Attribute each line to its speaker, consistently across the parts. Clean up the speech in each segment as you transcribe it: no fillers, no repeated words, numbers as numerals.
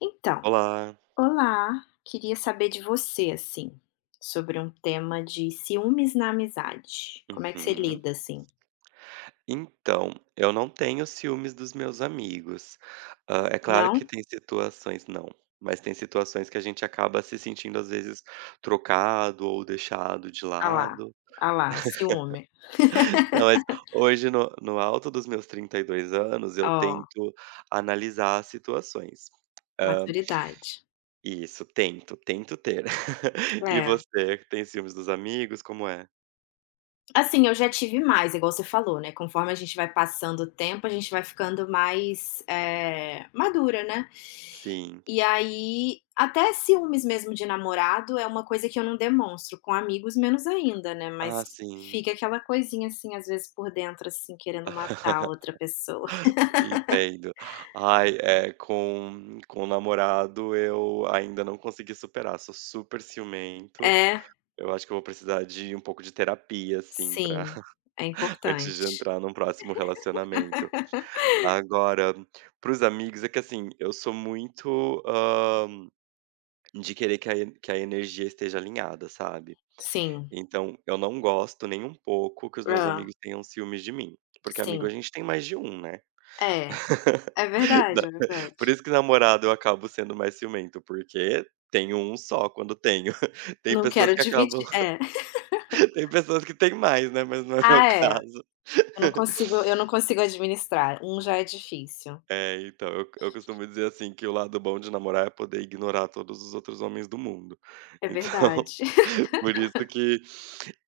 Speaker 1: Então,
Speaker 2: Olá.
Speaker 1: olá, queria saber de você, assim, sobre um tema de ciúmes na amizade. Como é que você
Speaker 2: Uhum.
Speaker 1: lida, assim?
Speaker 2: Então, eu não tenho ciúmes dos meus amigos. É claro
Speaker 1: Não?
Speaker 2: que tem situações, não, mas tem situações que a gente acaba se sentindo, às vezes, trocado ou deixado de
Speaker 1: Ah lá,
Speaker 2: lado.
Speaker 1: ah lá, o ciúme.
Speaker 2: Não, mas hoje no alto dos meus 32 anos, eu
Speaker 1: Ó,
Speaker 2: tento analisar as situações. Hã,
Speaker 1: maturidade.
Speaker 2: isso, tento, tento ter. E
Speaker 1: É.
Speaker 2: você, tem ciúmes dos amigos, como é?
Speaker 1: Assim, eu já tive mais, igual você falou, né? Conforme a gente vai passando o tempo, a gente vai ficando mais, madura, né?
Speaker 2: Sim.
Speaker 1: E aí, até ciúmes mesmo de namorado é uma coisa que eu não demonstro, com amigos menos ainda, né, mas
Speaker 2: Ah, sim.
Speaker 1: fica aquela coisinha, assim, às vezes por dentro, assim, querendo matar a outra pessoa.
Speaker 2: Entendo. Ai, é com o namorado eu ainda não consegui superar, sou super ciumento.
Speaker 1: É,
Speaker 2: Eu acho que eu vou precisar de um pouco de terapia, assim, pra
Speaker 1: sim, é
Speaker 2: antes de
Speaker 1: importante.
Speaker 2: entrar num próximo relacionamento. Agora, para os amigos é que, assim, eu sou muito, hã, de querer que a e que a energia esteja alinhada, sabe.
Speaker 1: Sim.
Speaker 2: Então eu não gosto nem um pouco que os meus
Speaker 1: Ah,
Speaker 2: amigos tenham ciúmes de mim, porque amigo a
Speaker 1: sim.
Speaker 2: gente tem mais de um, né.
Speaker 1: É, é verdade, é verdade.
Speaker 2: Por isso que namorado eu acabo sendo mais ciumento, porque tenho um só quando tenho. Tem
Speaker 1: Não
Speaker 2: pessoas
Speaker 1: quero
Speaker 2: que acabam.
Speaker 1: dividir é.
Speaker 2: Tem pessoas que têm mais, né, mas não é meu
Speaker 1: Ah, é,
Speaker 2: caso.
Speaker 1: eu não consigo eu não consigo administrar, um já é difícil.
Speaker 2: É, então, eu costumo dizer assim que o lado bom de namorar é poder ignorar todos os outros homens do mundo.
Speaker 1: É verdade.
Speaker 2: Então, por isso que,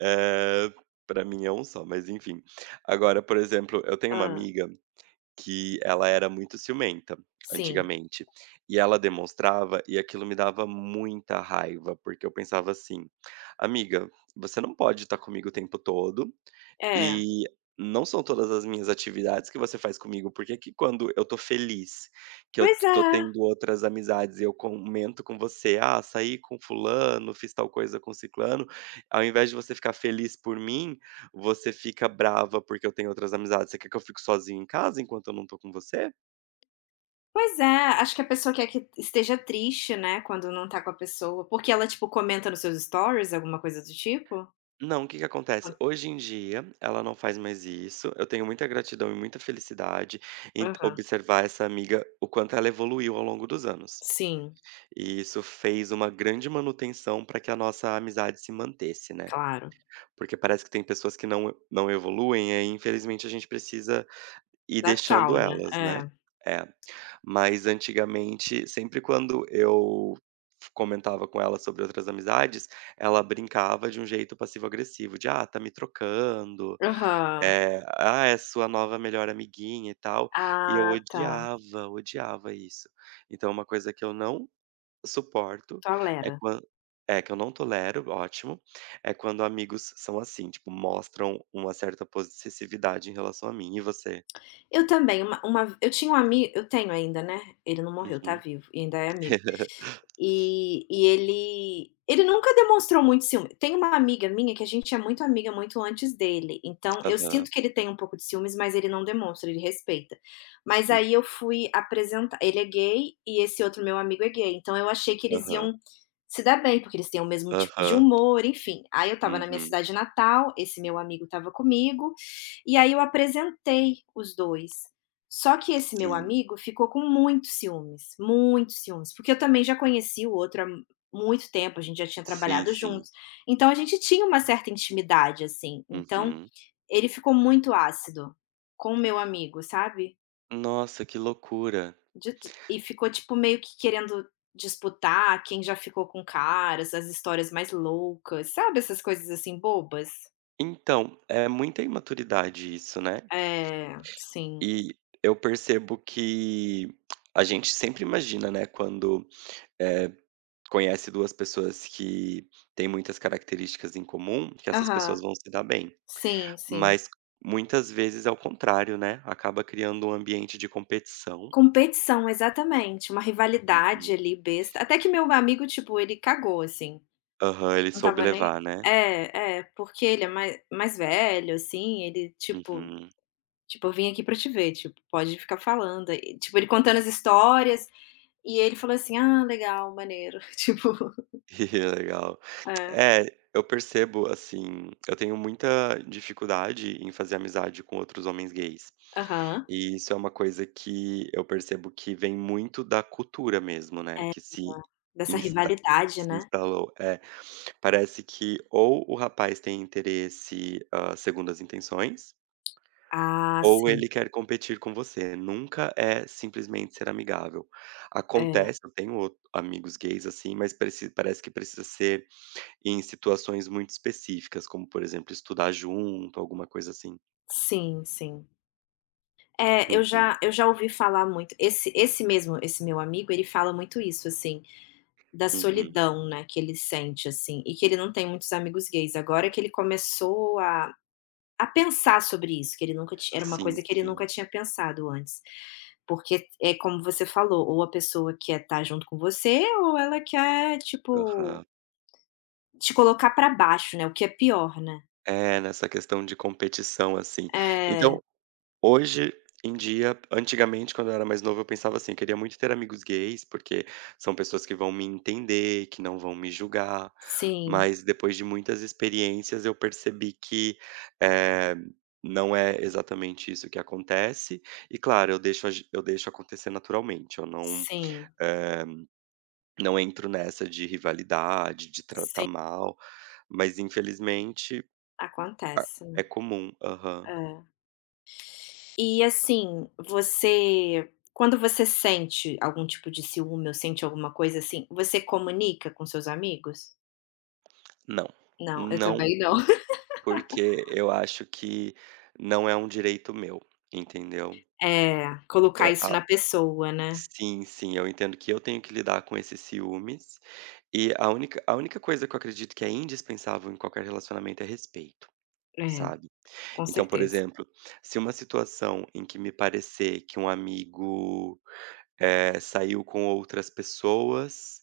Speaker 2: eh, pra mim é um só, mas enfim. Agora, por exemplo, eu tenho uma
Speaker 1: Ah,
Speaker 2: amiga que ela era muito ciumenta,
Speaker 1: sim.
Speaker 2: antigamente, e ela demonstrava, e aquilo me dava muita raiva, porque eu pensava assim: "Amiga, você não pode estar comigo o tempo todo,
Speaker 1: É,
Speaker 2: e não são todas as minhas atividades que você faz comigo, porque que quando eu tô feliz, que eu
Speaker 1: pois
Speaker 2: tô
Speaker 1: é.
Speaker 2: tendo outras amizades e eu comento com você: 'Ah, saí com fulano, fiz tal coisa com ciclano', ao invés de você ficar feliz por mim, você fica brava porque eu tenho outras amizades. Você quer que eu fique sozinho em casa enquanto eu não tô com você?
Speaker 1: Pois é, acho que a pessoa quer que esteja triste, né, quando não tá com a pessoa, porque ela, tipo, comenta nos seus stories, alguma coisa do tipo?
Speaker 2: Não, o que que acontece? Hoje em dia, ela não faz mais isso. Eu tenho muita gratidão e muita felicidade em
Speaker 1: Aham.
Speaker 2: observar essa amiga, o quanto ela evoluiu ao longo dos anos.
Speaker 1: Sim,
Speaker 2: E isso fez uma grande manutenção para que a nossa amizade se mantesse, né?
Speaker 1: claro.
Speaker 2: Porque parece que tem pessoas que não evoluem, e aí, infelizmente, a gente precisa, e
Speaker 1: Dá
Speaker 2: deixando
Speaker 1: tchau, né.
Speaker 2: elas, né.
Speaker 1: É.
Speaker 2: É. Mas antigamente, sempre quando eu f comentava com ela sobre outras amizades, ela brincava de um jeito passivo-agressivo, de: "Ah, tá me trocando",
Speaker 1: Aham.
Speaker 2: "Ah, é sua nova melhor amiguinha e tal", e eu
Speaker 1: Ah, tá.
Speaker 2: odiava, odiava isso. Então uma coisa que eu não suporto é
Speaker 1: Tolera.
Speaker 2: quan é, que eu não tolero, ótimo, é quando amigos são assim, tipo, mostram uma certa possessividade em relação a mim. E você?
Speaker 1: Eu também, uma eu tinha um amigo eu tenho ainda, né, ele não morreu, tá
Speaker 2: Uhum.
Speaker 1: vivo e ainda é amigo. E ele nunca demonstrou muito ciúme. Tem uma amiga minha que a gente é muito amiga, muito antes dele, então eu
Speaker 2: Aham,
Speaker 1: sinto que ele tem um pouco de ciúmes, mas ele não demonstra, ele respeita. Mas
Speaker 2: hum,
Speaker 1: aí eu fui apresentar, ele é gay e esse outro meu amigo é gay, então eu achei que eles
Speaker 2: aham,
Speaker 1: iam se dar bem, porque eles têm o mesmo tipo de
Speaker 2: aham,
Speaker 1: humor, enfim. Aí eu estava na minha
Speaker 2: uhum.
Speaker 1: cidade natal, esse meu amigo estava comigo, e aí eu apresentei os 2. Só que esse meu
Speaker 2: Sim,
Speaker 1: amigo ficou com muitos ciúmes, porque eu também já conheci o outro há muito tempo, a gente já tinha
Speaker 2: sim,
Speaker 1: trabalhado
Speaker 2: sim.
Speaker 1: juntos, então a gente tinha uma certa intimidade, assim, então
Speaker 2: Uhum.
Speaker 1: ele ficou muito ácido com o meu amigo, sabe.
Speaker 2: Nossa, que loucura.
Speaker 1: De e ficou, tipo, meio que querendo disputar quem já ficou com caras, as histórias mais loucas, sabe essas coisas, assim, bobas?
Speaker 2: Então, é muita imaturidade isso, né.
Speaker 1: É, sim.
Speaker 2: E eu percebo que a gente sempre imagina, né, quando, eh, conhece 2 pessoas que têm muitas características em comum, que essas
Speaker 1: Aham.
Speaker 2: pessoas vão se dar bem.
Speaker 1: Sim, sim.
Speaker 2: Mas muitas vezes é o contrário, né, acaba criando um ambiente de competição.
Speaker 1: Competição, exatamente, uma rivalidade
Speaker 2: Uhum.
Speaker 1: ali besta, até que meu amigo, tipo, ele cagou, assim,
Speaker 2: Aham, ele
Speaker 1: não
Speaker 2: soube
Speaker 1: estava nem
Speaker 2: levar, né.
Speaker 1: é, é, porque ele é mais velho, assim, ele, tipo
Speaker 2: Uhum.
Speaker 1: tipo: "Eu vim aqui pra te ver, tipo, pode ficar falando", e, tipo, ele contando as histórias, e ele falou assim: "Ah, legal, maneiro", tipo
Speaker 2: Legal.
Speaker 1: é,
Speaker 2: É, eu percebo, assim, eu tenho muita dificuldade em fazer amizade com outros homens gays.
Speaker 1: aham,
Speaker 2: E isso é uma coisa que eu percebo que vem muito da cultura mesmo, né,
Speaker 1: é,
Speaker 2: que
Speaker 1: dessa
Speaker 2: insta
Speaker 1: rivalidade,
Speaker 2: se
Speaker 1: né.
Speaker 2: instalou. É, parece que ou o rapaz tem interesse, segundo as intenções,
Speaker 1: Ah,
Speaker 2: ou
Speaker 1: sim,
Speaker 2: ele quer competir com você, nunca é simplesmente ser amigável.
Speaker 1: é,
Speaker 2: Acontece, eu tenho o amigos gays, assim, mas preci parece que precisa ser em situações muito específicas, como, por exemplo, estudar junto, alguma coisa assim.
Speaker 1: sim, sim. É, eu
Speaker 2: Uhum,
Speaker 1: já eu já ouvi falar muito esse mesmo, esse meu amigo, ele fala muito isso, assim. Da
Speaker 2: uhum.
Speaker 1: solidão, né, que ele sente, assim, e que ele não tem muitos amigos gays. Agora que ele começou a pensar sobre isso, que ele nunca ti era uma
Speaker 2: Sim,
Speaker 1: coisa que ele nunca
Speaker 2: sim.
Speaker 1: tinha pensado antes. Porque é como você falou, ou a pessoa quer estar junto com você ou ela quer, tipo,
Speaker 2: Aham.
Speaker 1: te colocar pra baixo, né, o que é pior, né.
Speaker 2: É, nessa questão de competição, assim.
Speaker 1: É,
Speaker 2: Então Hoje em dia antigamente, quando eu era mais novo, eu pensava assim: "Queria muito ter amigos gays, porque são pessoas que vão me entender, que não vão me julgar",
Speaker 1: sim,
Speaker 2: mas depois de muitas experiências eu percebi que, eh, não é exatamente isso que acontece. E claro, eu deixo agi eu deixo acontecer naturalmente, eu
Speaker 1: sim,
Speaker 2: eh, não entro nessa de rivalidade, de tratar
Speaker 1: sim,
Speaker 2: mal, mas infelizmente a
Speaker 1: acontece, né.
Speaker 2: é comum. Aham.
Speaker 1: É. E assim, você, quando você sente algum tipo de ciúme ou sente alguma coisa assim, você comunica com seus amigos?
Speaker 2: Não,
Speaker 1: Não, eu
Speaker 2: não.
Speaker 1: também não.
Speaker 2: Porque eu acho que não é um direito meu, entendeu?
Speaker 1: É, colocar
Speaker 2: É
Speaker 1: isso
Speaker 2: a
Speaker 1: na pessoa, né.
Speaker 2: Sim, sim, eu entendo que eu tenho que lidar com esses ciúmes, e a única coisa que eu acredito que é indispensável em qualquer relacionamento é respeito,
Speaker 1: É,
Speaker 2: sabe?
Speaker 1: com
Speaker 2: Então, por
Speaker 1: certeza.
Speaker 2: exemplo, se uma situação em que me parecer que um amigo saiu com outras pessoas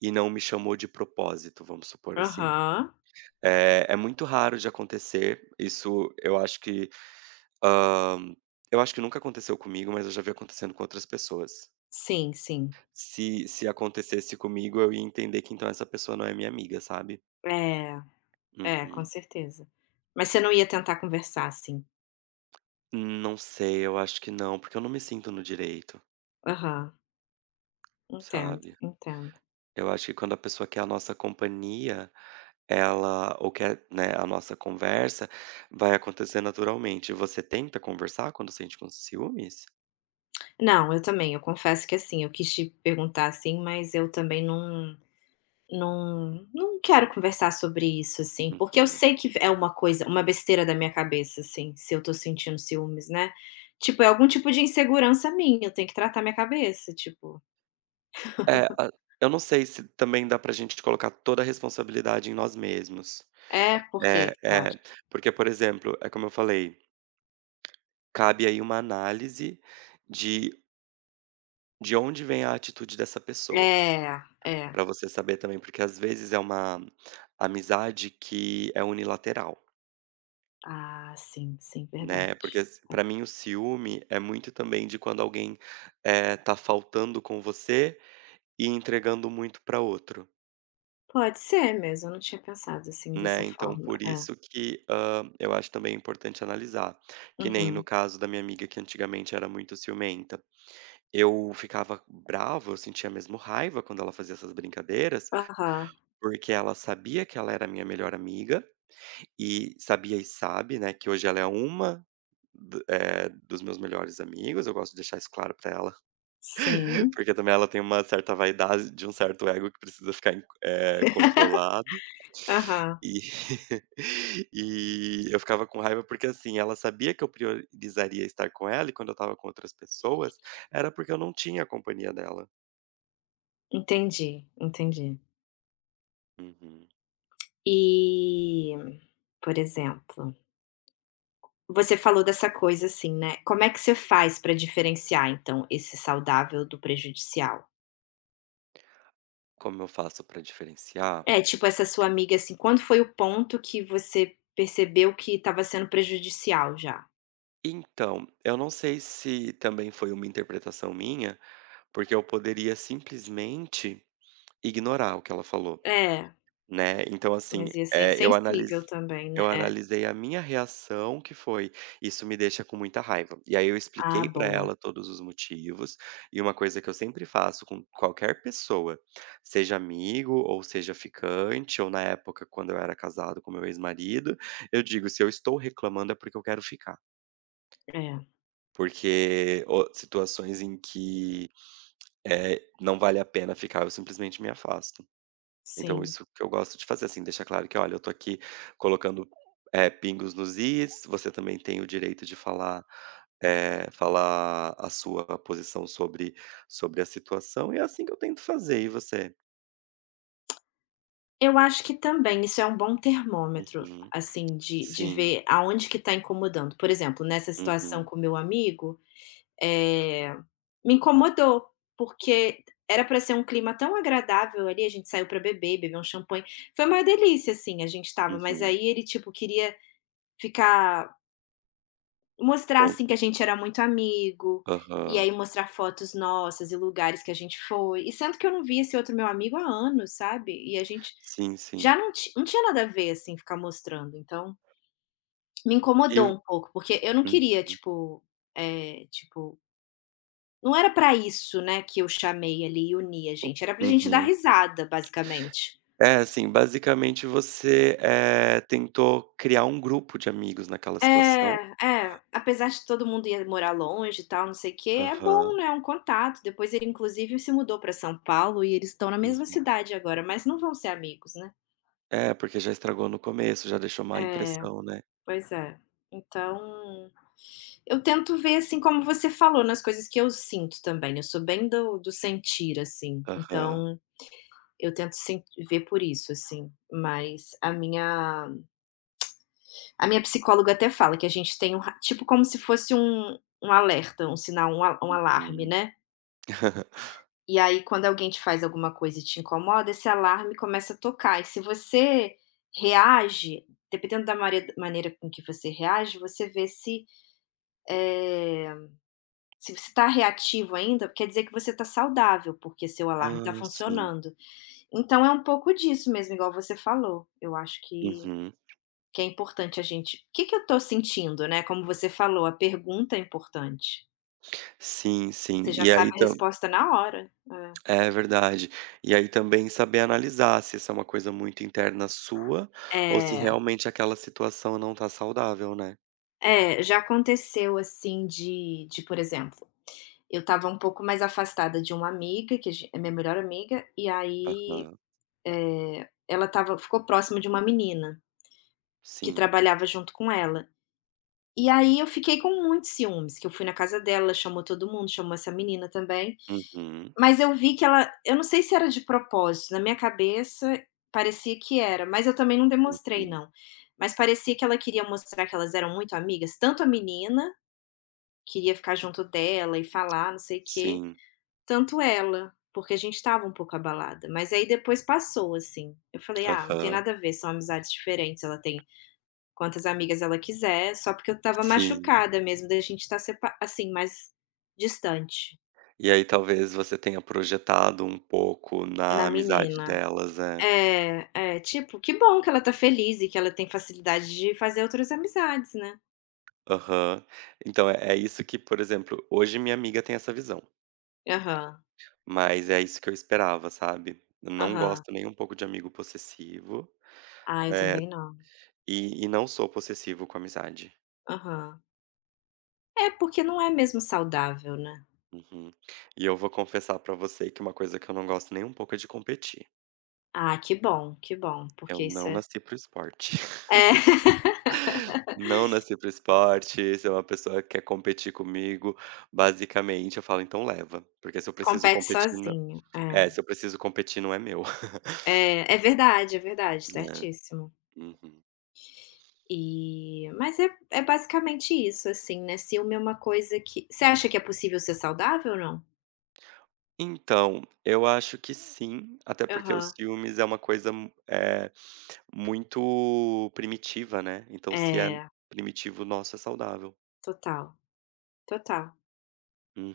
Speaker 2: e não me chamou de propósito, vamos supor assim.
Speaker 1: Aham.
Speaker 2: É muito raro de acontecer, isso eu acho que Hã, eu acho que nunca aconteceu comigo, mas eu já vi acontecendo com outras pessoas.
Speaker 1: Sim, sim.
Speaker 2: Se acontecesse comigo, eu ia entender que então essa pessoa não é minha amiga, sabe.
Speaker 1: É, é, com
Speaker 2: Uhum.
Speaker 1: certeza. Mas você não ia tentar conversar, assim?
Speaker 2: Não sei, eu acho que não, porque eu não me sinto no direito,
Speaker 1: Aham. Entendo,
Speaker 2: sabe.
Speaker 1: entendo.
Speaker 2: Eu acho que quando a pessoa quer a nossa companhia, ela ou quer, né, a nossa conversa, vai acontecer naturalmente. Você tenta conversar quando sente com ciúmes?
Speaker 1: Não, eu também, eu confesso que assim, eu quis te perguntar assim, mas eu também não. Não quero conversar sobre isso, assim, porque eu
Speaker 2: Uhum.
Speaker 1: sei que é uma besteira da minha cabeça, assim, se eu tô sentindo ciúmes, né. Tipo, é algum tipo de insegurança minha, eu tenho que tratar minha cabeça, tipo
Speaker 2: É, a Eu não sei se também dá pra gente colocar toda a responsabilidade em nós mesmos.
Speaker 1: é, por quê
Speaker 2: É,
Speaker 1: que você
Speaker 2: é.
Speaker 1: acha?
Speaker 2: Porque, por exemplo, é como eu falei, cabe aí uma análise de de onde vem a atitude dessa pessoa,
Speaker 1: É, é.
Speaker 2: pra você saber também, porque às vezes é uma amizade que é unilateral,
Speaker 1: Ah, sim, sim,
Speaker 2: né. Porque
Speaker 1: verdade.
Speaker 2: s
Speaker 1: É.
Speaker 2: pra mim o ciúme é muito também de quando alguém tá faltando com você e entregando muito pra outro,
Speaker 1: Pode ser mesmo, eu não tinha pensado assim dessa
Speaker 2: né. Então
Speaker 1: forma.
Speaker 2: por
Speaker 1: É.
Speaker 2: isso que eu acho também importante analisar. Que nem no
Speaker 1: Uhum.
Speaker 2: caso da minha amiga que antigamente era muito ciumenta. Eu ficava bravo, eu sentia mesmo raiva quando ela fazia essas brincadeiras,
Speaker 1: Aham.
Speaker 2: porque ela sabia que ela era minha melhor amiga e sabia e sabe, né, que hoje ela é uma dos meus melhores amigos, eu gosto de deixar isso claro pra ela,
Speaker 1: Sim.
Speaker 2: porque também ela tem uma certa vaidade de um certo ego que precisa ficar controlado
Speaker 1: Aham.
Speaker 2: e e eu ficava com raiva porque, assim, ela sabia que eu priorizaria estar com ela e quando eu estava com outras pessoas, era porque eu não tinha a companhia dela.
Speaker 1: Entendi, entendi.
Speaker 2: Uhum.
Speaker 1: E, por exemplo, você falou dessa coisa assim, né, como é que você faz pra diferenciar então esse saudável do prejudicial?
Speaker 2: Como eu faço para diferenciar?
Speaker 1: É, tipo essa sua amiga, assim, quando foi o ponto que você percebeu que estava sendo prejudicial já?
Speaker 2: Então, eu não sei se também foi uma interpretação minha, porque eu poderia simplesmente ignorar o que ela falou.
Speaker 1: É,
Speaker 2: Né, então assim,
Speaker 1: mas ia ser
Speaker 2: eh, eu analis
Speaker 1: insensível também, né?
Speaker 2: eu
Speaker 1: É.
Speaker 2: analisei a minha reação que foi: "Isso me deixa com muita raiva". E aí eu
Speaker 1: Ah,
Speaker 2: expliquei pra
Speaker 1: boa.
Speaker 2: ela todos os motivos, e uma coisa que eu sempre faço com qualquer pessoa, seja amigo ou seja ficante, ou na época quando eu era casado com meu ex-marido, eu digo: "Se eu estou reclamando é porque eu quero ficar".
Speaker 1: É,
Speaker 2: Porque o situações em que não vale a pena ficar, eu simplesmente me afasto. Então
Speaker 1: sim.
Speaker 2: isso que eu gosto de fazer, assim, deixar claro que: "Olha, eu tô aqui colocando pingos nos is, você também tem o direito de falar, falar a sua posição sobre sobre a situação", e é assim que eu tento fazer. E você?
Speaker 1: Eu acho que também isso é um bom termômetro,
Speaker 2: Uhum.
Speaker 1: assim, de
Speaker 2: Sim.
Speaker 1: ver aonde que tá incomodando. Por exemplo, nessa situação
Speaker 2: Uhum.
Speaker 1: com o meu amigo, eh, me incomodou, porque era para ser um clima tão agradável ali, a gente saiu para beber, bebeu um champanhe, foi uma delícia, assim, a gente estava, mas
Speaker 2: Uhum.
Speaker 1: aí ele, tipo, queria ficar, mostrar,
Speaker 2: Com
Speaker 1: assim, que a gente era muito amigo, e
Speaker 2: aham.
Speaker 1: aí mostrar fotos nossas e lugares que a gente foi, e sendo que eu não vi esse outro meu amigo há anos, sabe, e a gente
Speaker 2: Sim,
Speaker 1: já
Speaker 2: sim.
Speaker 1: não ti não tinha nada a ver, assim, ficar mostrando, então me incomodou
Speaker 2: E
Speaker 1: um pouco, porque eu não
Speaker 2: uhum.
Speaker 1: queria, tipo, tipo, não era pra isso, né, que eu chamei ali e uni a gente, era pra gente dar
Speaker 2: Uhum.
Speaker 1: risada, basicamente.
Speaker 2: É, assim, basicamente você tentou criar um grupo de amigos naquela situação.
Speaker 1: É, é, apesar de todo mundo ia morar longe e tal, não sei o quê, é bom,
Speaker 2: Aham.
Speaker 1: né, um contato. Depois ele inclusive se mudou pra São Paulo e eles estão na mesma
Speaker 2: Uhum.
Speaker 1: cidade agora, mas não vão ser amigos, né.
Speaker 2: É, porque já estragou no começo, já deixou má
Speaker 1: É,
Speaker 2: impressão, né.
Speaker 1: pois é. Então, eu tento ver, assim, como você falou, nas coisas que eu sinto também, eu sou bem do sentir, assim,
Speaker 2: Aham.
Speaker 1: então eu tento sen ver por isso, assim, mas A minha psicóloga até fala que a gente tem um ra tipo como se fosse um alerta, um sinal, um a um alarme,
Speaker 2: Uhum.
Speaker 1: né. E aí quando alguém te faz alguma coisa e te incomoda, esse alarme começa a tocar e se você reage, dependendo da mare maneira com que você reage, você vê eh, se você está reativo ainda, quer dizer que você está saudável, porque seu alarme está
Speaker 2: Ai, sim.
Speaker 1: funcionando. Então é um pouco disso mesmo, igual você falou. Eu acho que
Speaker 2: Uhum.
Speaker 1: Que é importante a gente, o que que eu estou sentindo, né, como você falou, a pergunta é importante.
Speaker 2: Sim, sim.
Speaker 1: Você já
Speaker 2: E
Speaker 1: sabe
Speaker 2: aí
Speaker 1: a
Speaker 2: tam
Speaker 1: resposta na hora.
Speaker 2: é verdade. E aí também saber analisar se isso é uma coisa muito interna sua ou se
Speaker 1: É. É,
Speaker 2: realmente aquela situação não tá saudável, né.
Speaker 1: é, já aconteceu assim de, por exemplo, eu estava um pouco mais afastada de uma amiga que a gen é minha melhor amiga, e aí,
Speaker 2: Aham.
Speaker 1: ela estava ficou próxima de uma menina que
Speaker 2: Sim.
Speaker 1: trabalhava junto com ela. E aí eu fiquei com muitos ciúmes, que eu fui na casa dela, chamou todo mundo, chamou essa menina também.
Speaker 2: Uhum.
Speaker 1: Mas eu vi que ela, eu não sei se era de propósito, na minha cabeça parecia que era, mas eu também não
Speaker 2: Hum.
Speaker 1: demonstrei não. Mas parecia que ela queria mostrar que elas eram muito amigas, tanto a menina queria ficar junto dela e falar não sei o quê,
Speaker 2: Sim.
Speaker 1: tanto ela, porque a gente estava um pouco abalada, mas aí depois passou, assim. Eu falei: "Ah, não tem
Speaker 2: Aham.
Speaker 1: nada a ver, são amizades diferentes, ela tem quantas amigas ela quiser", só porque eu estava
Speaker 2: Sim.
Speaker 1: machucada mesmo da gente estar sepa assim, mais distante,
Speaker 2: E aí talvez você tenha projetado um pouco na
Speaker 1: na
Speaker 2: amizade
Speaker 1: menina.
Speaker 2: delas, é.
Speaker 1: É, é, tipo, que bom que ela tá feliz e que ela tem facilidade de fazer outras amizades, né.
Speaker 2: Aham. Então é isso que, por exemplo, hoje minha amiga tem essa visão,
Speaker 1: Aham,
Speaker 2: mas é isso que eu esperava, sabe. Eu não
Speaker 1: aham.
Speaker 2: gosto nem um pouco de amigo possessivo,
Speaker 1: Ah, eu
Speaker 2: eh,
Speaker 1: também não.
Speaker 2: e não sou possessivo com amizade.
Speaker 1: Aham. É, porque não é mesmo saudável, né.
Speaker 2: Uhum. E eu vou confessar pra você que uma coisa que eu não gosto nem um pouco é de competir.
Speaker 1: Ah, que bom,
Speaker 2: Eu
Speaker 1: porque isso
Speaker 2: não
Speaker 1: é
Speaker 2: nasci para esporte.
Speaker 1: é.
Speaker 2: Não nasci para esporte, se uma pessoa quer competir comigo, basicamente eu falo: "Então leva", porque
Speaker 1: Compete sozinho, é.
Speaker 2: se eu preciso competir não é meu.
Speaker 1: É, é verdade,
Speaker 2: É.
Speaker 1: certíssimo.
Speaker 2: Uhum.
Speaker 1: E mas é basicamente isso, assim, né, ciúme é uma coisa que você acha que é possível ser saudável ou não?
Speaker 2: Então, eu acho que sim, até porque os
Speaker 1: Aham.
Speaker 2: ciúmes é uma coisa, muito primitiva, né, então se é
Speaker 1: É,
Speaker 2: primitivo, nosso é saudável.
Speaker 1: total, total.